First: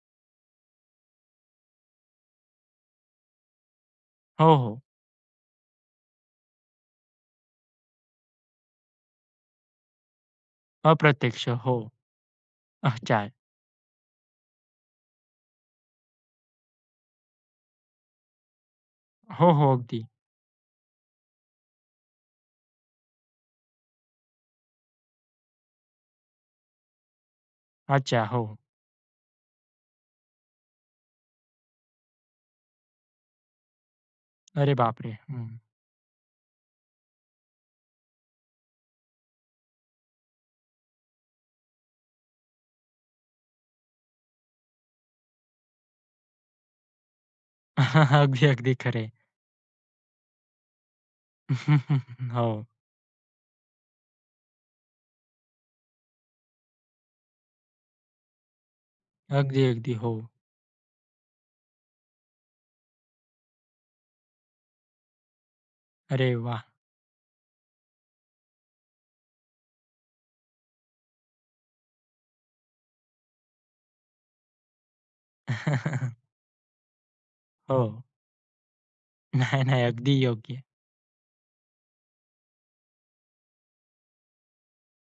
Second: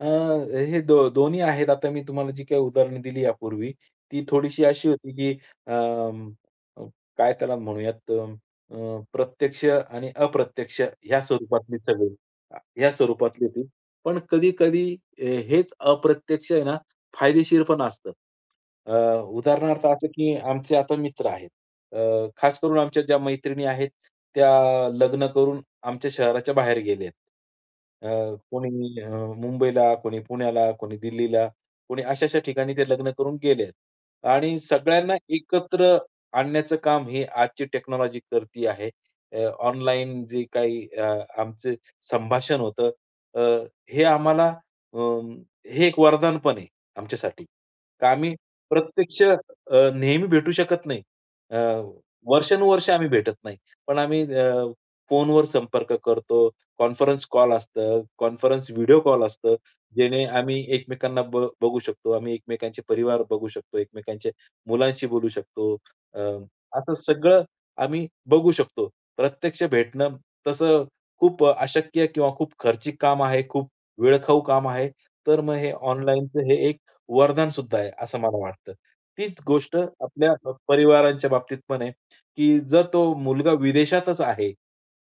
अ, हे दो दोन्ही आहेत. आता मी तुम्हाला जी काही उदाहरण दिली यापूर्वी, ती हो, थोडीशी हो. अशी होती, की अं, काय त्याला म्हणूयात अ, अ, प्रत्यक्ष आणि अप्रत्यक्ष ह्या अप्रत्यक्ष. हो, स्वरूपातले सगळे ह्या अच्छा. स्वरूपातली होती, पण कधी-कधी ए हेच अप्रत्यक्ष आहे ना फायदेशीर पण असतं. अ, हो, हो, उदाहरणार्थ अगदी. असं, की आमचे आता मित्र आहेत अ, खास करून आमच्या ज्या मैत्रिणी आहेत त्या लग्न करून आमच्या शहराच्या बाहेर गेले आहेत. अच्छा, अ, हो. कोणी अ, मुंबईला, कोणी पुण्याला, कोणी दिल्लीला, कोणी अशा-अशा ठिकाणी ते लग्न करून गेलेत. आणि अरे बाप रे! सगळ्यांना अं. एकत्र आणण्याचं काम हे आजची टेक्नॉलॉजी करती आहे. अ, ऑनलाईन जे काही अ, आमचे संभाषण होतं अ, हे आम्हाला अ, हे एक वरदान पण आहे आमच्यासाठी. का आम्ही अगदी, अगदी, खरं आहे. प्रत्यक्ष अ, नेहमी भेटू शकत नाही. अ, हो. वर्षानुवर्षे आम्ही भेटत नाही. पण आम्ही अ, फोनवर संपर्क करतो, कॉन्फरन्स कॉल असतं, कॉन्फरन्स व्हिडिओ कॉल असतो, अगदी, अगदी, जेणे हो. आम्ही एकमेकांना ब बघू शकतो. आम्ही एकमेकांचे परिवार बघू शकतो, एकमेकांचे मुलांशी बोलू शकतो. अ, अरे वाह! असं सगळं आम्ही, बघू शकतो. प्रत्यक्ष भेटणं तसं खूप अशक्य किंवा खूप खर्चिक काम आहे, खूप वेळखाऊ काम आहे तर मग हे ऑनलाईनचं हे एक वरदान सुद्धा आहे हो. असं मला वाटतं. तीच नाही, गोष्ट नाही. अगदी आपल्या योग्य. परिवारांच्या बाबतीत पण आहे, की जर तो मुलगा विदेशातच आहे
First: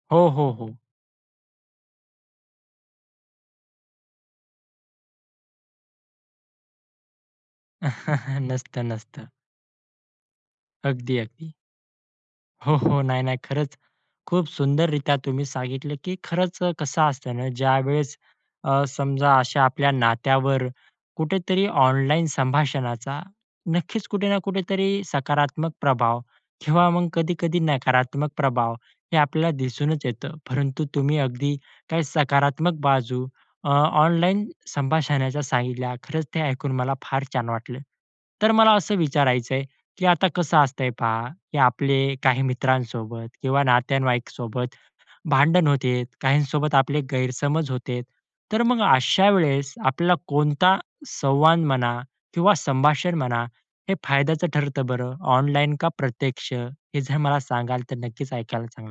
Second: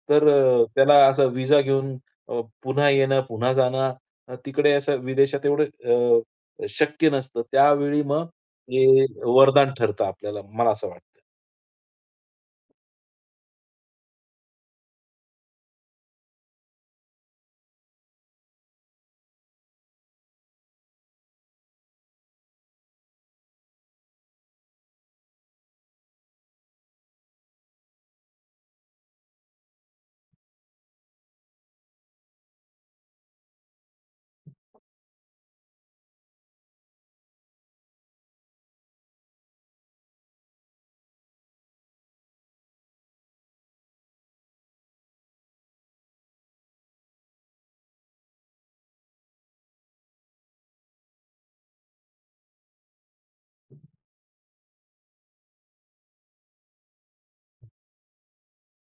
तर हो, हो, अ, हो. त्याला असा विजा घेऊन अ, पुन्हा येणं पुन्हा जाणं तिकडे असं विदेशात एवढं अ, शक्य नसतं त्यावेळी मग नसतं, हे नसतं. वरदान ठरतं आपल्याला मला असं अगदी, वाटतं. अगदी. हो, हो. नाही, नाही. खरंच खूप सुंदररित्या तुम्ही सांगितलं, की खरंच अ, कसं असतं ना ज्यावेळेस अ, समजा अशा आपल्या नात्यावर कुठेतरी ऑनलाईन संभाषणाचा नक्कीच कुठे ना कुठेतरी सकारात्मक प्रभाव किंवा मग कधी-कधी नकारात्मक प्रभाव हे आपल्याला दिसूनच येतं. परंतु तुम्ही अगदी काही सकारात्मक बाजू अ, ऑनलाईन संभाषणाच्या सांगितल्या खरंच ते ऐकून मला फार छान वाटलं. तर मला असं विचारायच आहे, की आता कसं असतंय पहा, की आपले काही मित्रांसोबत किंवा नातेवाईकांसोबत भांडण होते, काहींसोबत आपले गैरसमज होते तर मग अशा वेळेस आपल्याला कोणता संवाद म्हणा किंवा संभाषण म्हणा हे फायद्याचं ठरतं बरं ऑनलाईन का प्रत्यक्ष? हे जर मला सांगाल तर नक्कीच ऐकायला चांगलं वाटेल.